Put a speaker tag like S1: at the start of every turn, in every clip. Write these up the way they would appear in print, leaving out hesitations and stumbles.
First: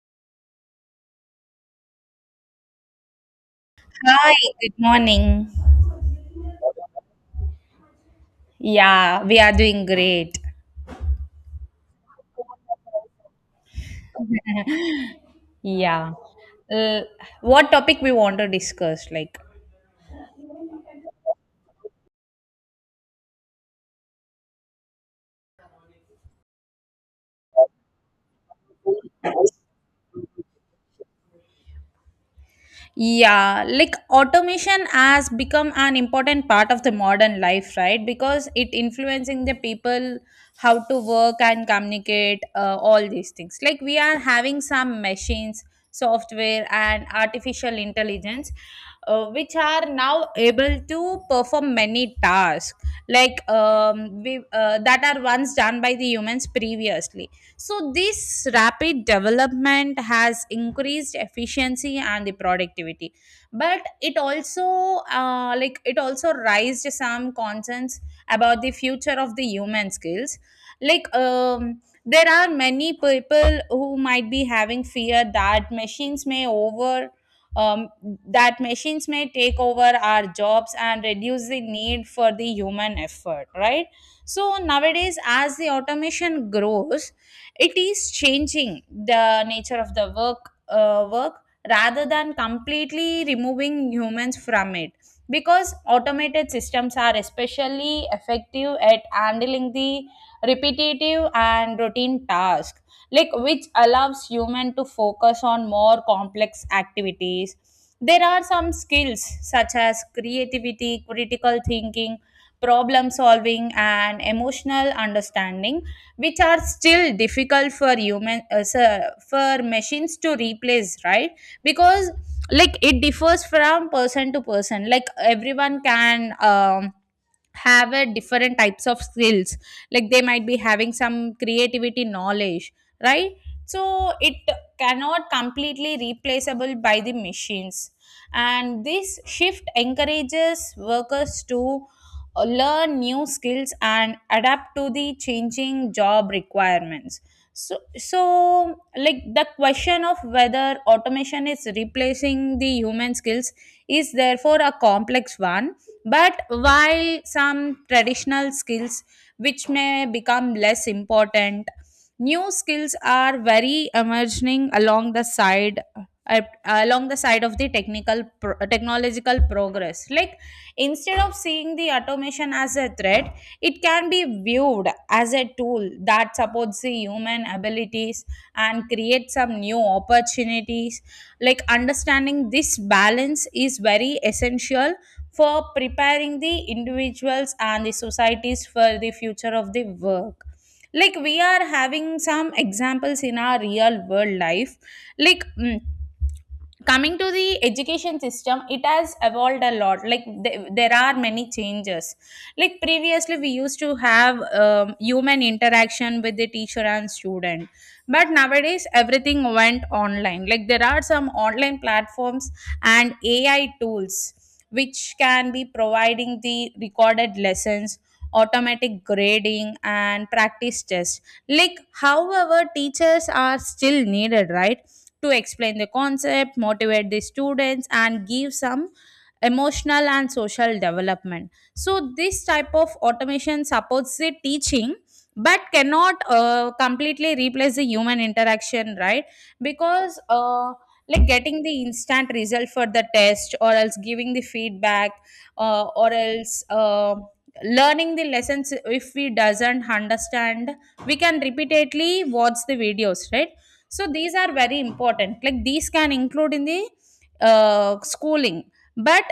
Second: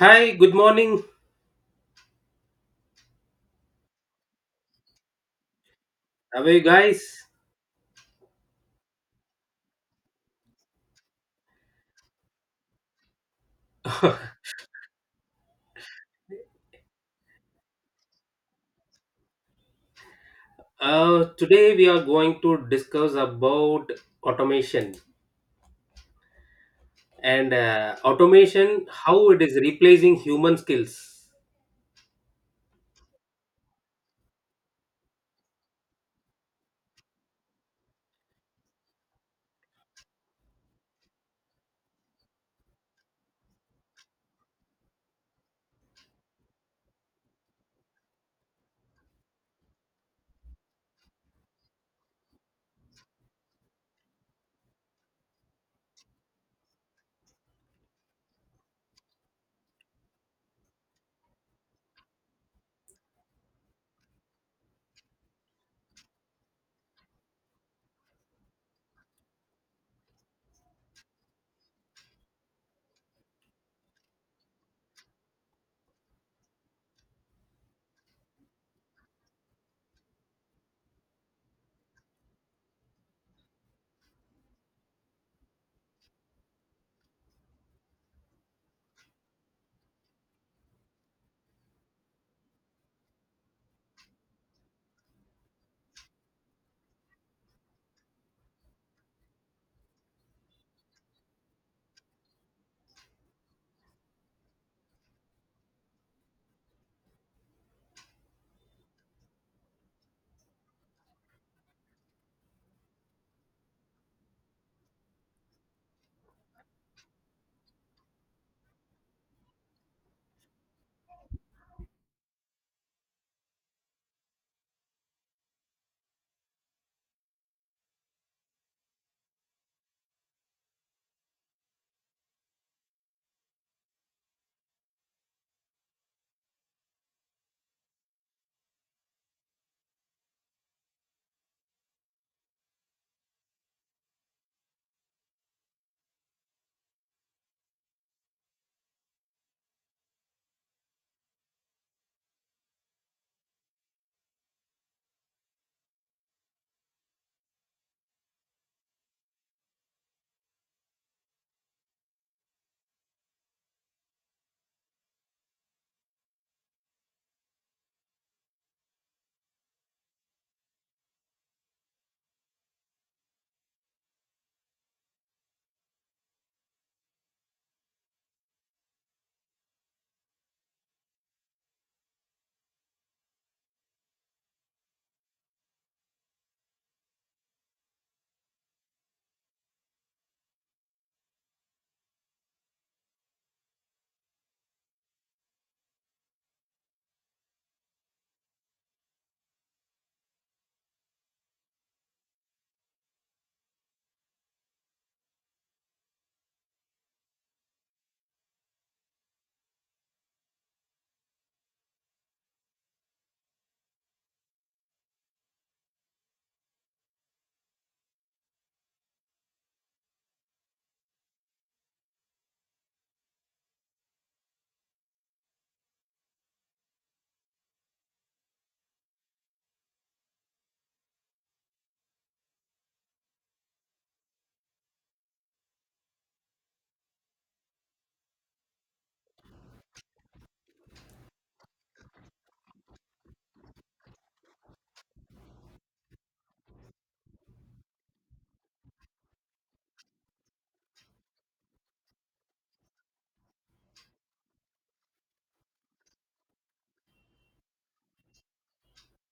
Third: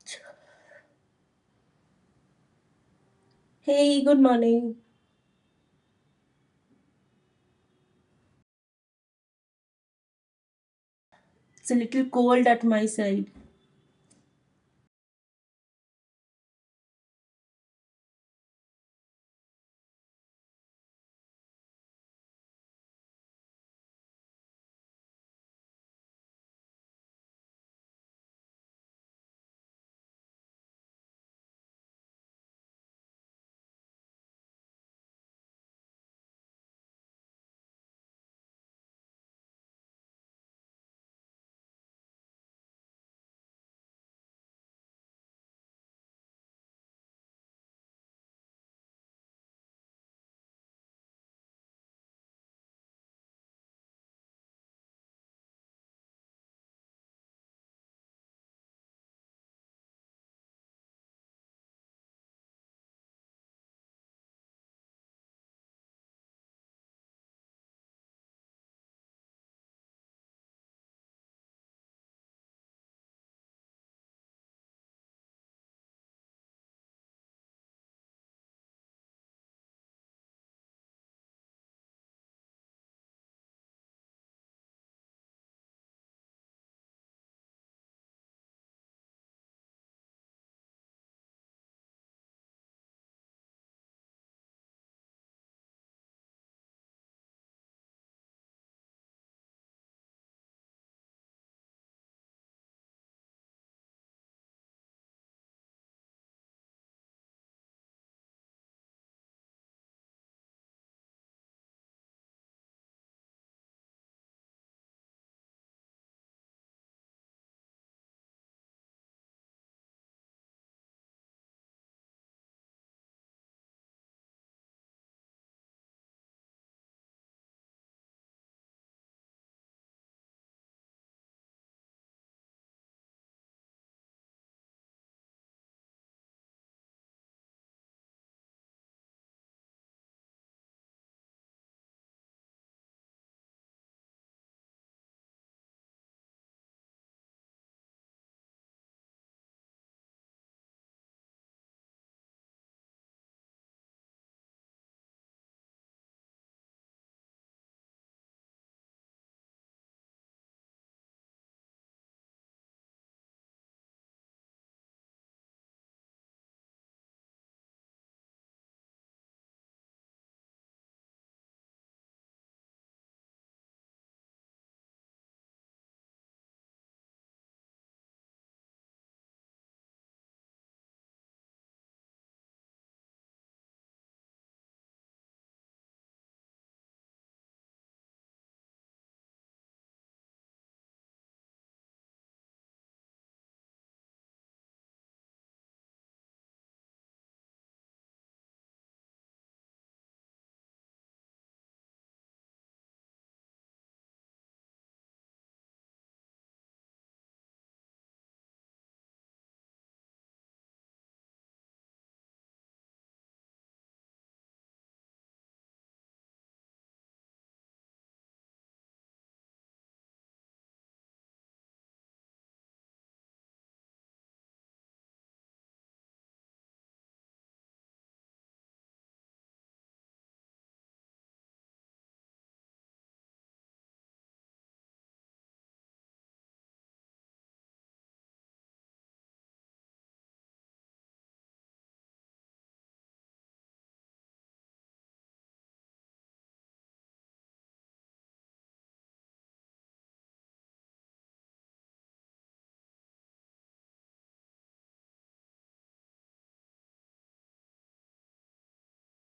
S1: Hi, good morning.
S2: Hey, good
S3: Hi, good
S2: morning.
S3: morning.
S1: How are you guys?
S3: Yeah, we are doing great.
S2: It's a little cold at my side.
S3: Yeah. Uh, what topic we want to discuss?
S1: Today we are going to discuss about automation and automation, how it is replacing human skills.
S3: Yeah, like automation has become an important part of the modern life, right? Because it influencing the people how to work and communicate, all these things. Like we are having some machines, software, and artificial intelligence, which are now able to perform many tasks like that are once done by the humans previously, so this rapid development has increased efficiency and the productivity, but it also like it also raised some concerns about the future of the human skills. Like um, there are many people who might be having fear that machines may over. Um, that machines may take over our jobs and reduce the need for the human effort, right? So nowadays, as the automation grows, it is changing the nature of the work rather than completely removing humans from it, because automated systems are especially effective at handling the repetitive and routine tasks, like which allows human to focus on more complex activities. There are some skills such as creativity, critical thinking, problem solving, and emotional understanding which are still difficult for for machines to replace, right? Because, like, it differs from person to person. Like, everyone can have a different types of skills. Like, they might be having some creativity knowledge, right? So it cannot completely replaceable by the machines, and this shift encourages workers to learn new skills and adapt to the changing job requirements. So, like, the question of whether automation is replacing the human skills is therefore a complex one. But while some traditional skills which may become less important, new skills are very emerging along the side of the technological progress. Like, instead of seeing the automation as a threat, it can be viewed as a tool that supports the human abilities and creates some new opportunities. Like, understanding this balance is very essential for preparing the individuals and the societies for the future of the work. Like, we are having some examples in our real world life. Like, coming to the education system, it has evolved a lot. Like, there are many changes. Like, previously we used to have human interaction with the teacher and student, but nowadays everything went online. Like, there are some online platforms and AI tools which can be providing the recorded lessons, automatic grading, and practice tests. Like, however, teachers are still needed, right? To explain the concept, motivate the students, and give some emotional and social development. So, this type of automation supports the teaching but cannot completely replace the human interaction, right? Because like, getting the instant result for the test or else giving the feedback, or else learning the lessons, if we doesn't understand, we can repeatedly watch the videos, right? So these are very important. Like, these can include in the schooling. But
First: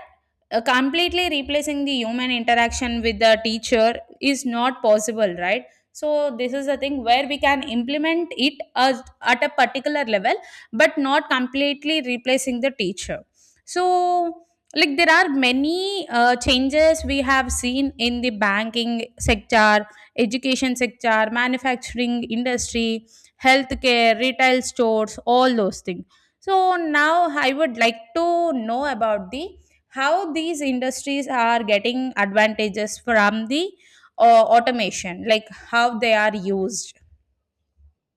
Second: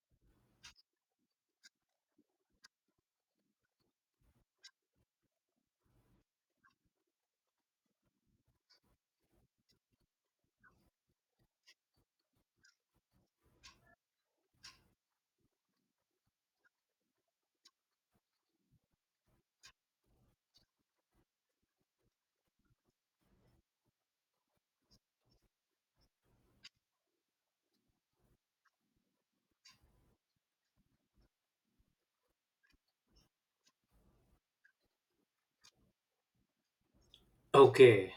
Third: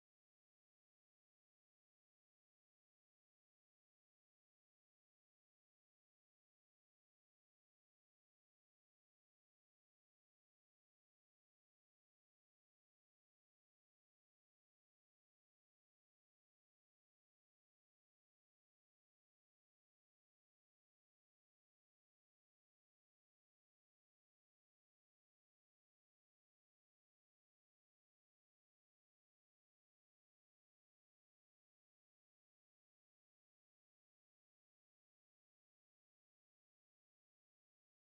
S3: completely replacing the human interaction with the teacher is not possible, right? So this is the thing where we can implement it as, at a particular level, but not completely replacing the teacher. So, like, there are many changes we have seen in the banking sector, education sector, manufacturing industry, healthcare, retail stores, all those things. So now I would like to know about the how these industries are getting advantages from the automation. Like, how they are used.
S1: Okay,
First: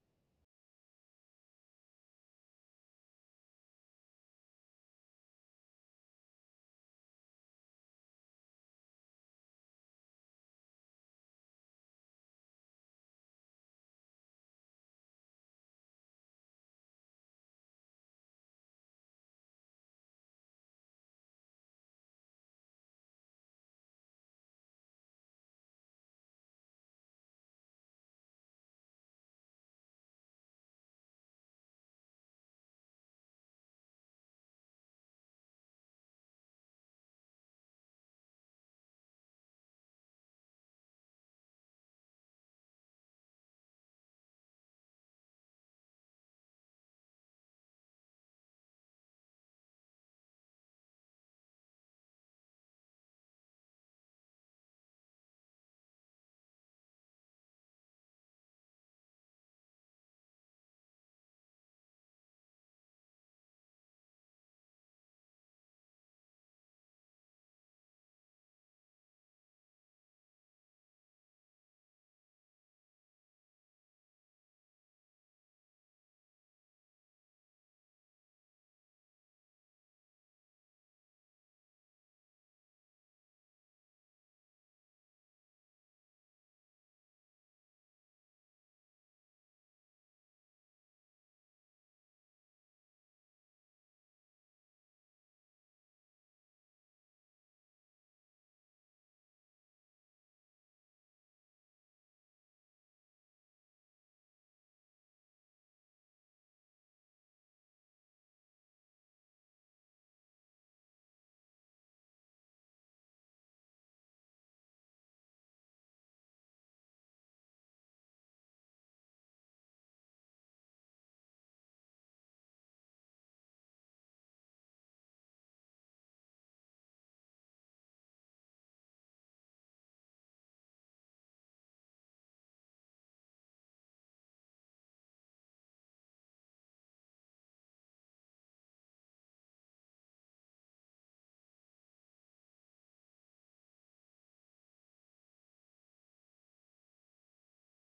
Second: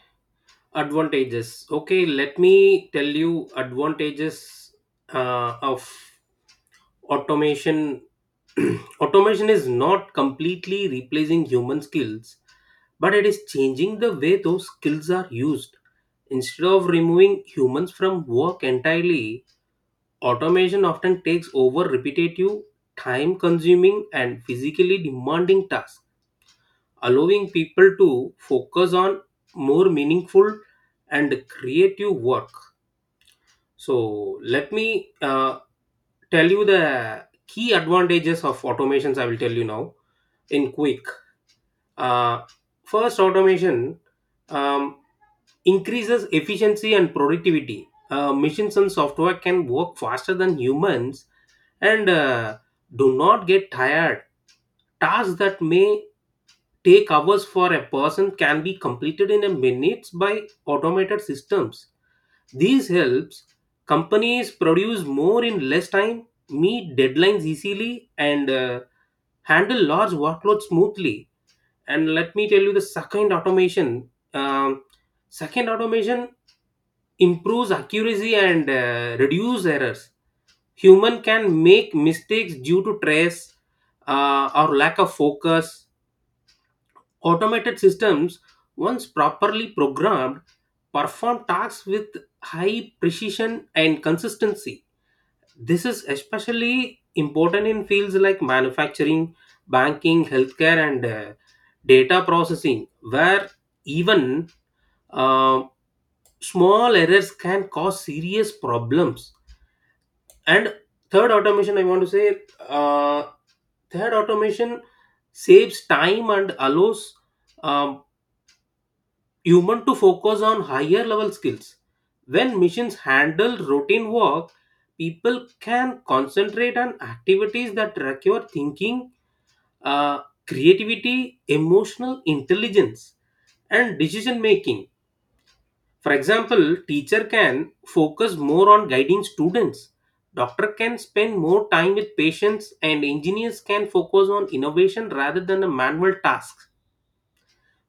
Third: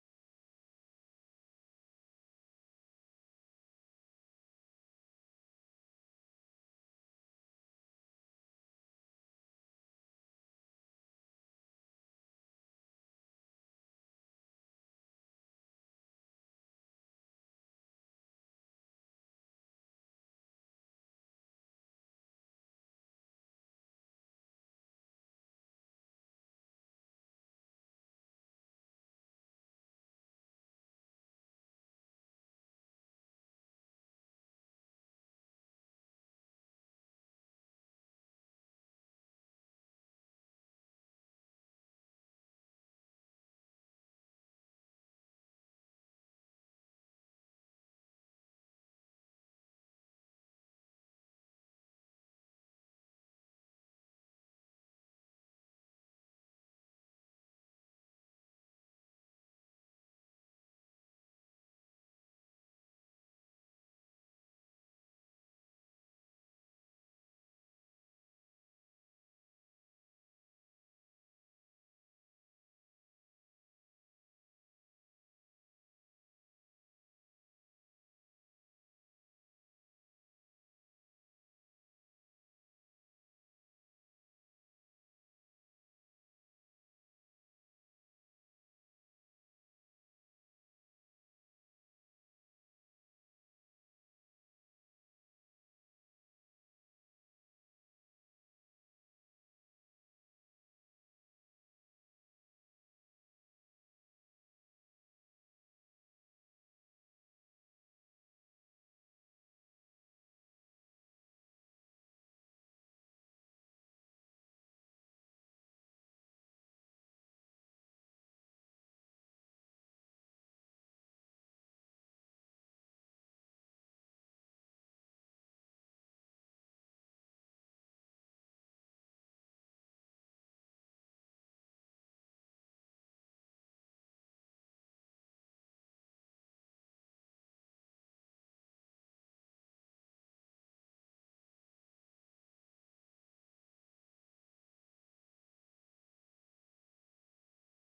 S1: advantages. Okay, let me tell you advantages of automation. Automation is not completely replacing human skills, but it is changing the way those skills are used. Instead of removing humans from work entirely, automation often takes over repetitive, time consuming, and physically demanding tasks, allowing people to focus on more meaningful and creative work. So let me tell you the key advantages of automations. I will tell you now in quick. Uh, First, automation um, increases efficiency and productivity. Machines and software can work faster than humans and do not get tired. Tasks that may take hours for a person can be completed in a minutes by automated systems. These helps companies produce more in less time, meet deadlines easily, and handle large workloads smoothly. And let me tell you the second automation. Um, Second automation improves accuracy and reduce errors. Human can make mistakes due to stress or lack of focus. Automated systems, once properly programmed, perform tasks with high precision and consistency. This is especially important in fields like manufacturing, banking, healthcare, and data processing, where even uh, small errors can cause serious problems. And third automation, I want to say, uh, third automation saves time and allows um, human to focus on higher level skills. When machines handle routine work, people can concentrate on activities that require thinking, uh, creativity, emotional intelligence, and decision making. For example, teacher can focus more on guiding students, doctor can spend more time with patients, and engineers can focus on innovation rather than the manual tasks.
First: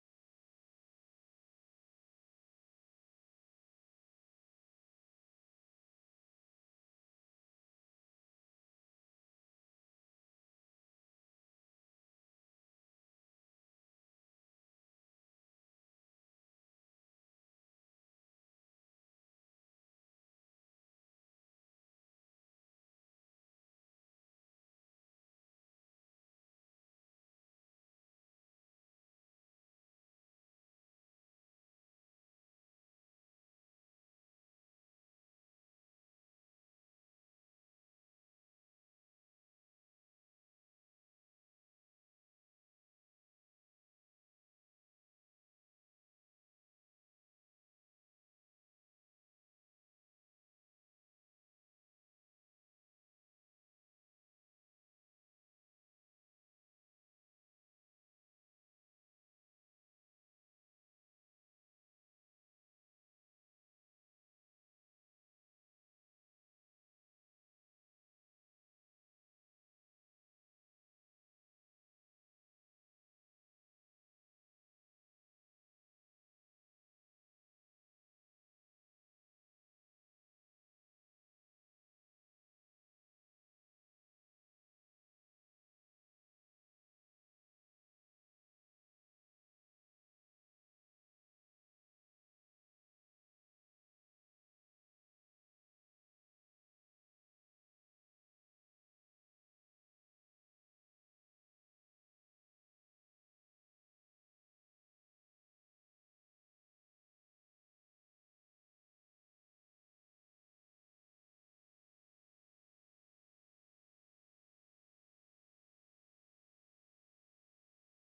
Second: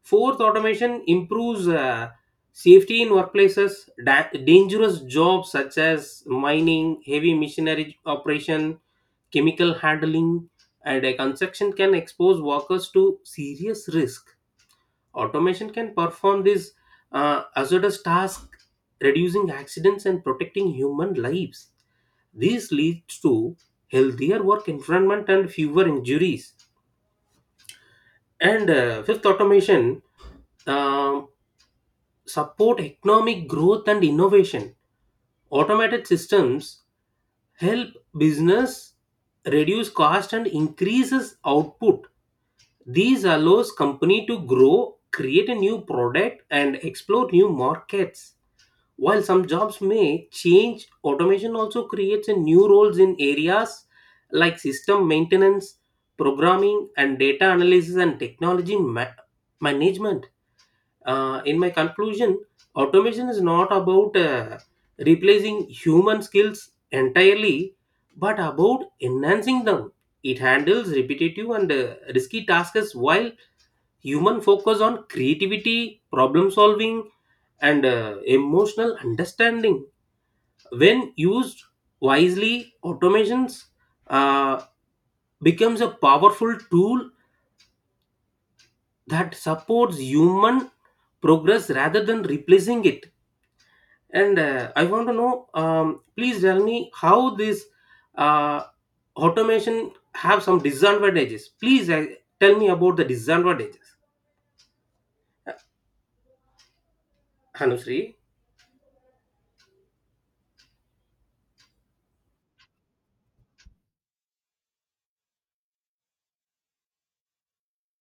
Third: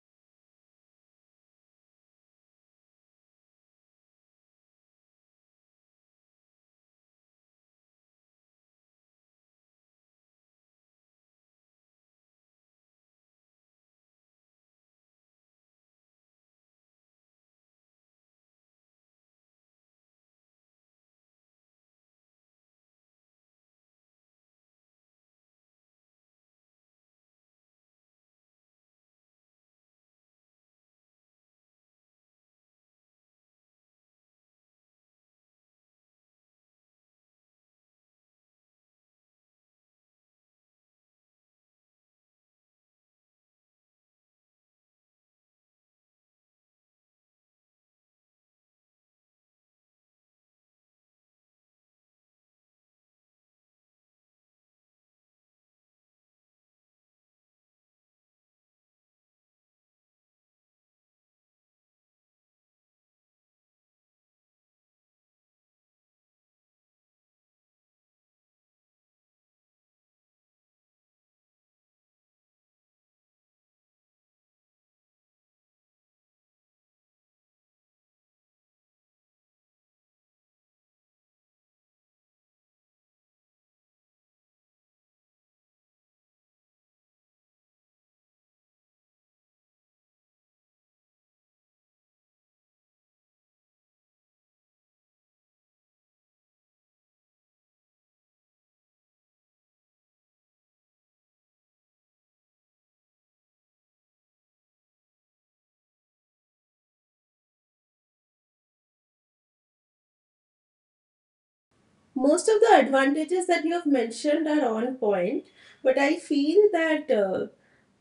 S1: Fourth, automation improves safety in workplaces. Dangerous jobs such as mining, heavy machinery operation, chemical handling, and construction can expose workers to serious risk. Automation can perform these hazardous tasks, reducing accidents and protecting human lives. This leads to healthier work environment and fewer injuries. And fifth, automation um, support economic growth and innovation. Automated systems help business reduce cost and increases output. These allows company to grow, create a new product, and explore new markets. While some jobs may change, automation also creates a new roles in areas like system maintenance, programming, and data analysis and management. In my conclusion, automation is not about replacing human skills entirely, but about enhancing them. It handles repetitive and risky tasks while human focus on creativity, problem solving, and emotional understanding. When used wisely, automations uh, becomes a powerful tool that supports human progress rather than replacing it. And I want to know, please tell me how this uh, automation have some disadvantages. Please tell me about the disadvantages, Hanusri.
S2: Most of the advantages that you have mentioned are on point, but I feel that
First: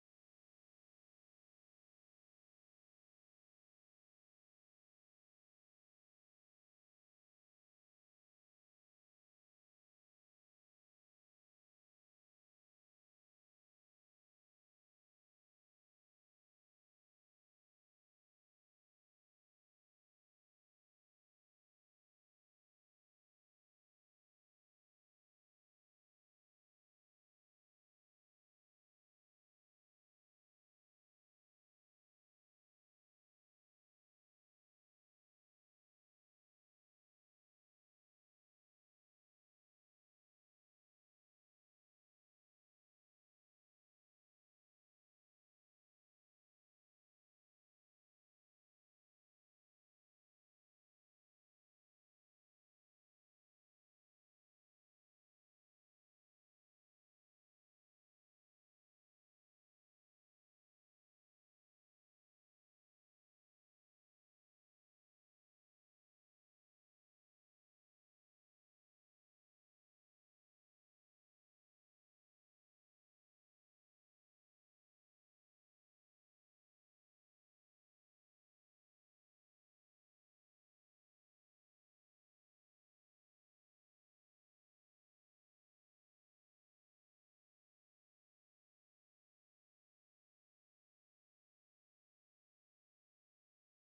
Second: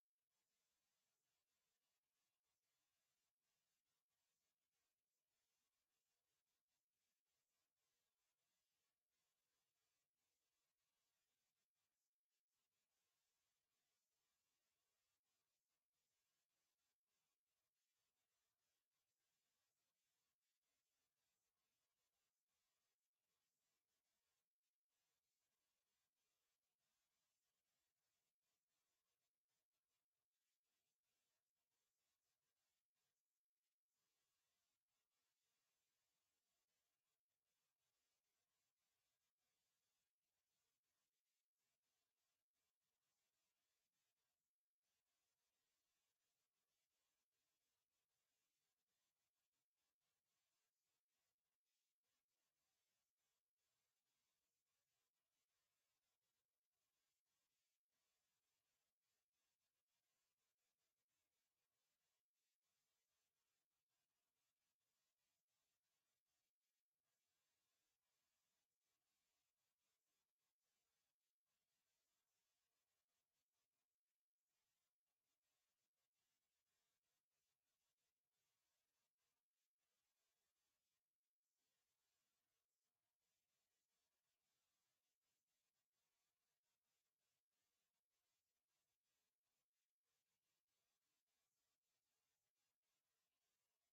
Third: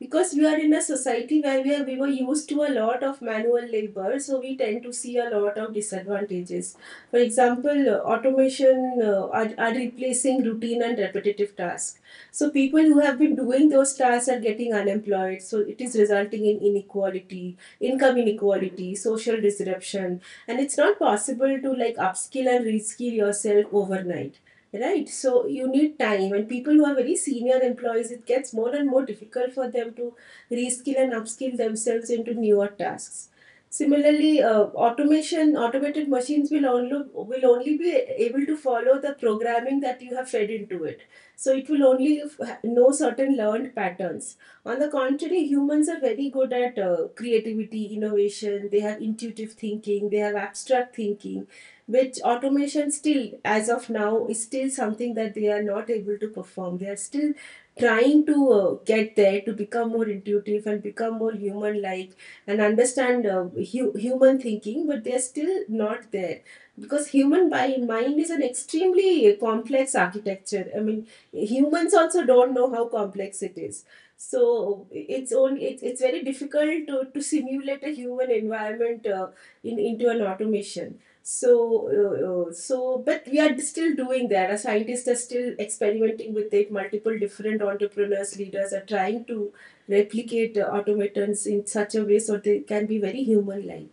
S2: because we are in a society where we were used to a lot of manual labor, so we tend to see a lot of disadvantages. For example, automation are replacing routine and repetitive tasks. So people who have been doing those tasks are getting unemployed, so it is resulting in inequality, income inequality, social disruption, and it's not possible to like upskill and reskill yourself overnight, right? So you need time, and people who are very senior employees, it gets more and more difficult for them to reskill and upskill themselves into newer tasks. Similarly, automation automated machines will only be able to follow the programming that you have fed into it, so it will only know certain learned patterns. On the contrary, humans are very good at creativity, innovation. They have intuitive thinking, they have abstract thinking, which automation still, as of now, is still something that they are not able to perform. They are still trying to get there, to become more intuitive and become more human like, and understand human thinking, but they are still not there. Because human mind is an extremely complex architecture. I mean, humans also don't know how complex it is, so it's only it's very difficult to simulate a human environment in into an automation. So so but we are still doing that. Our scientists are still experimenting with it. Multiple different entrepreneurs leaders are trying to replicate automatons in such a way so they can be very human like.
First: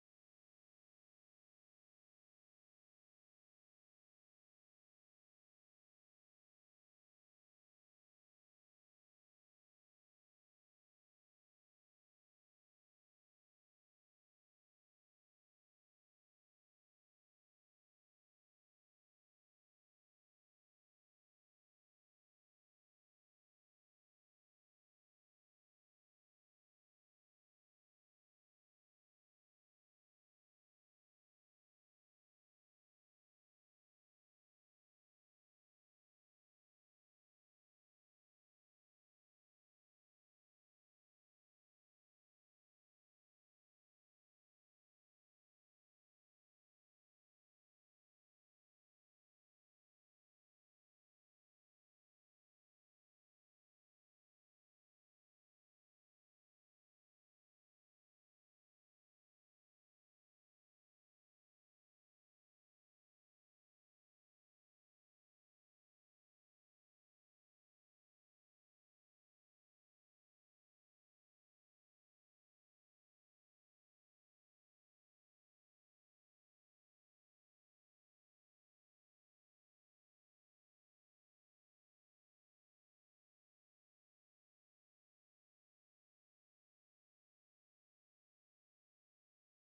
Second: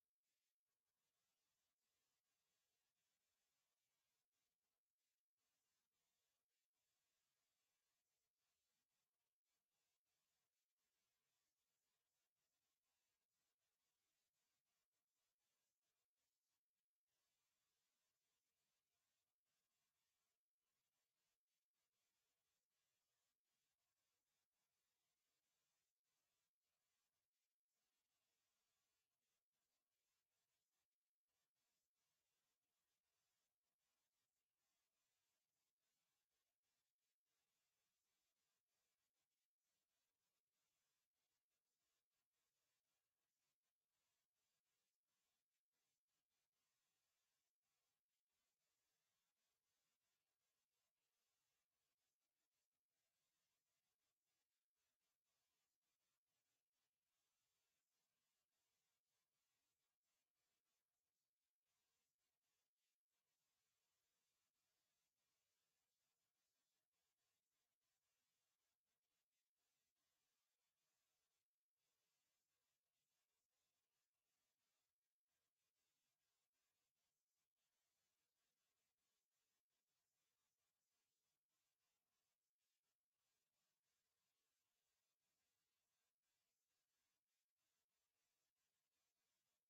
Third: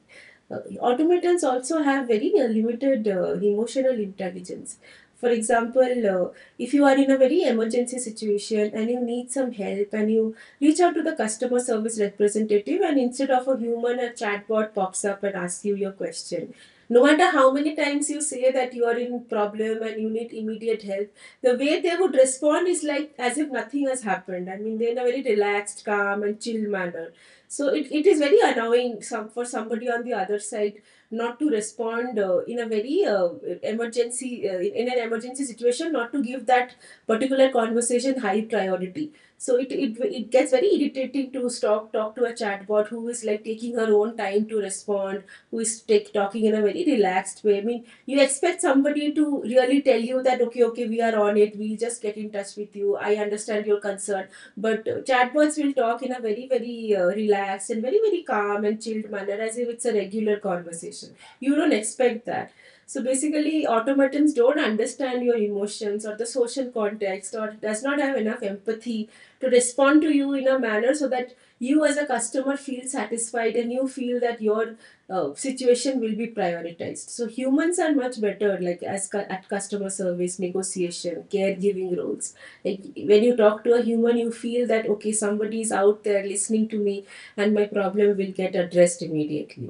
S2: Automatons also have very limited emotional intelligence. For example, if you are in a very emergency situation and you need some help, and you reach out to the customer service representative, and instead of a human, a chatbot pops up and asks you your question. No matter how many times you say that you are in problem and you need immediate help, the way they would respond is like as if nothing has happened. I mean, they're in a very relaxed, calm, and chill manner. So it is very annoying some for somebody on the other side not to respond in a very emergency in an emergency situation, not to give that particular conversation high priority. So it gets very irritating to stop talk to a chatbot who is like taking her own time to respond, who is talking in a very relaxed way. I mean, you expect somebody to really tell you that, okay, okay, we are on it, we'll just get in touch with you, I understand your concern. But chatbots will talk in a very, very relaxed and very, very calm and chilled manner as if it's a regular conversation. You don't expect that. So basically, automatons don't understand your emotions or the social context, or does not have enough empathy to respond to you in a manner so that you as a customer feel satisfied, and you feel that your situation will be prioritized. So humans are much better like as at customer service, negotiation, caregiving roles. Like, when you talk to a human, you feel that, okay, somebody is out there listening to me and my problem will get addressed immediately.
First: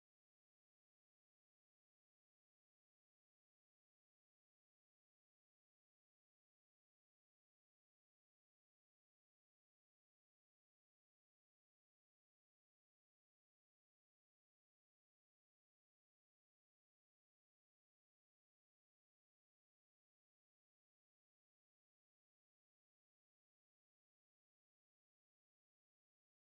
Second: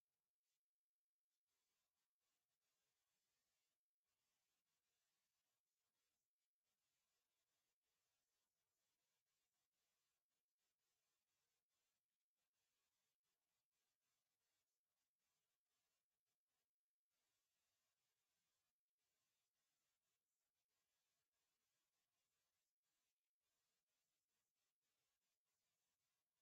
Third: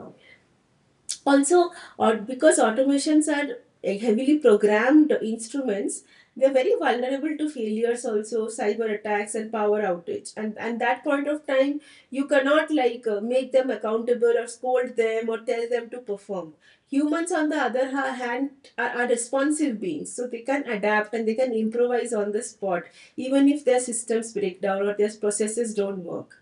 S2: Also, or because automations are heavily programmed instruments, they're very vulnerable to failures also, cyber attacks and power outage. And that point of time, you cannot like make them accountable or scold them or tell them to perform. Humans, on the other hand, are responsive beings, so they can adapt and they can improvise on the spot, even if their systems break down or their processes don't work.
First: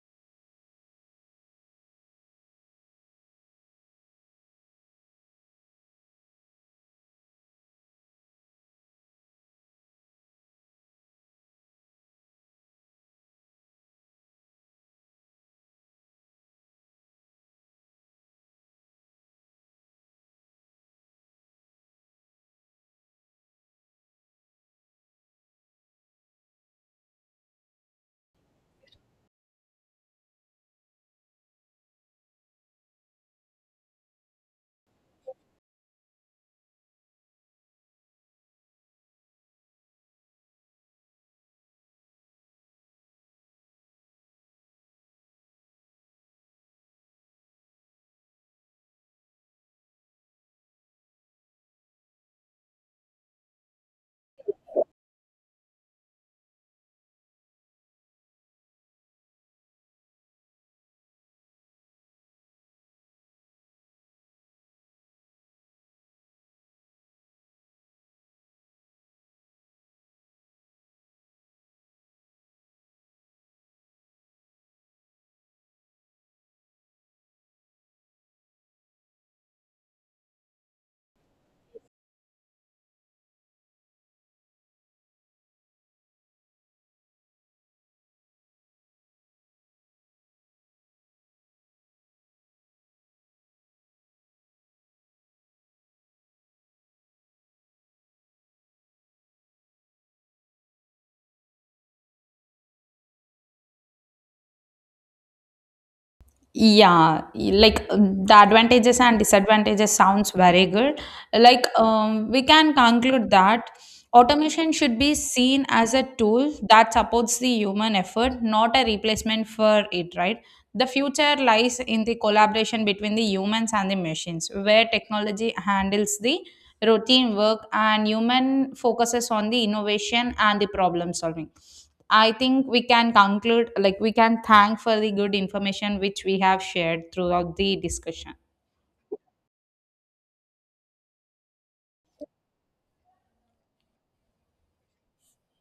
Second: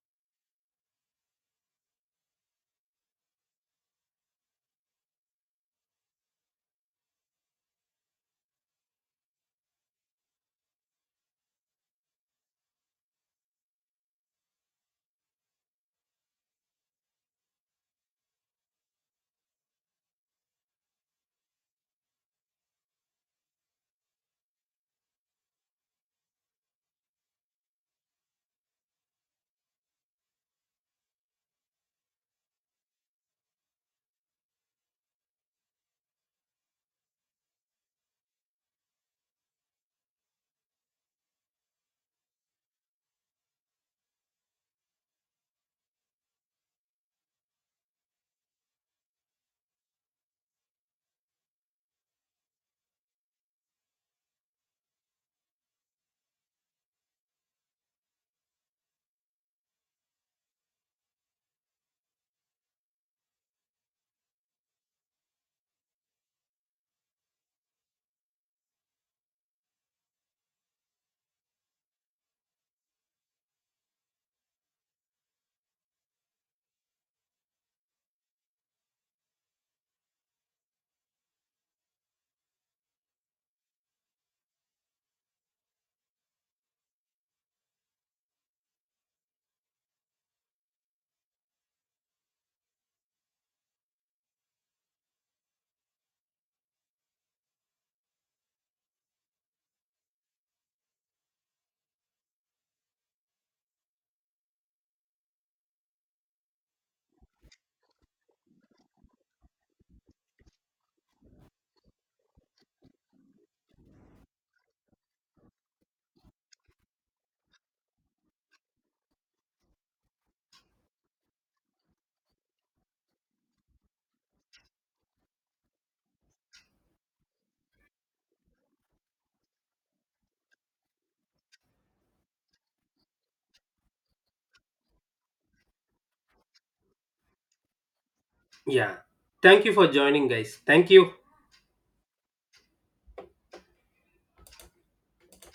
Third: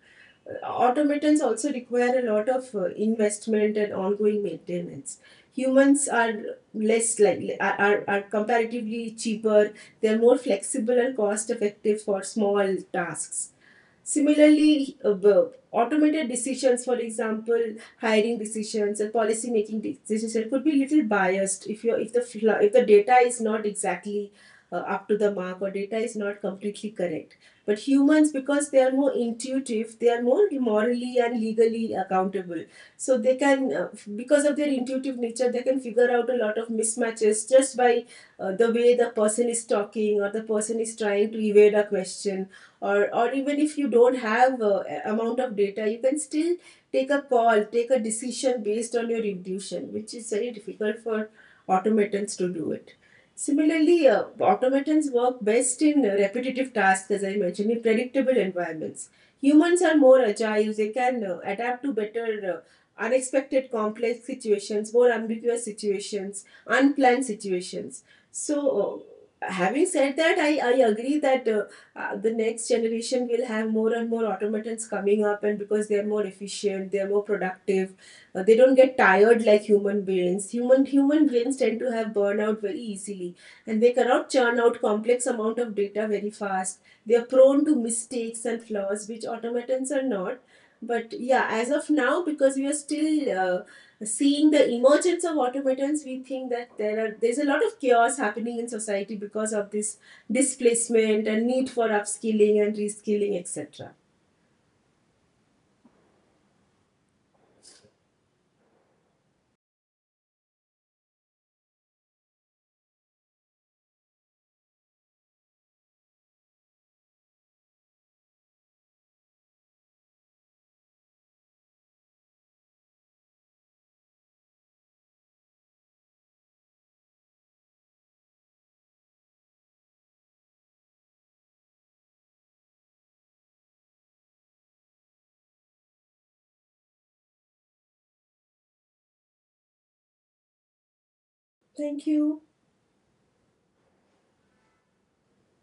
S2: Automatons also require a lot of investment and ongoing maintenance. Humans are less likely are comparatively cheaper, they're more flexible and cost effective for small tasks. Similarly, automated decisions, for example, hiring decisions and policy making decisions, could be a little biased if the data is not exactly up to the mark, or data is not completely correct. But humans, because they are more intuitive, they are more morally and legally accountable. So they can, because of their intuitive nature, they can figure out a lot of mismatches just by the way the person is talking or the person is trying to evade a question. Or even if you don't have amount of data, you can still take a call, take a decision based on your intuition, which is very difficult for automatons to do it. Similarly, automatons work best in repetitive tasks, as I mentioned, in predictable environments. Humans are more agile, they can adapt to better unexpected complex situations, more ambiguous situations, unplanned situations. So having said that, I agree that the next generation will have more and more automatons coming up, and because they are more efficient, they are more productive. They don't get tired like human brains. Human brains tend to have burnout very easily, and they cannot churn out complex amount of data very fast. They are prone to mistakes and flaws, which automatons are not. But yeah, as of now, because we are still seeing the emergence of automatons, we think that there's a lot of chaos happening in society because of this displacement and need for upskilling and reskilling, etc.
S3: Yeah, the advantages and disadvantages sounds very good. Like, we can conclude that automation should be seen as a tool that supports the human effort, not a replacement for it, right? The future lies in the collaboration between the humans and the machines, where technology handles the routine work and human focuses on the innovation and the problem solving. I think we can conclude, like, we can thank for the good information which we have shared throughout the discussion.
S1: Yeah. Thank you for joining, guys. Thank you.
S2: Thank you.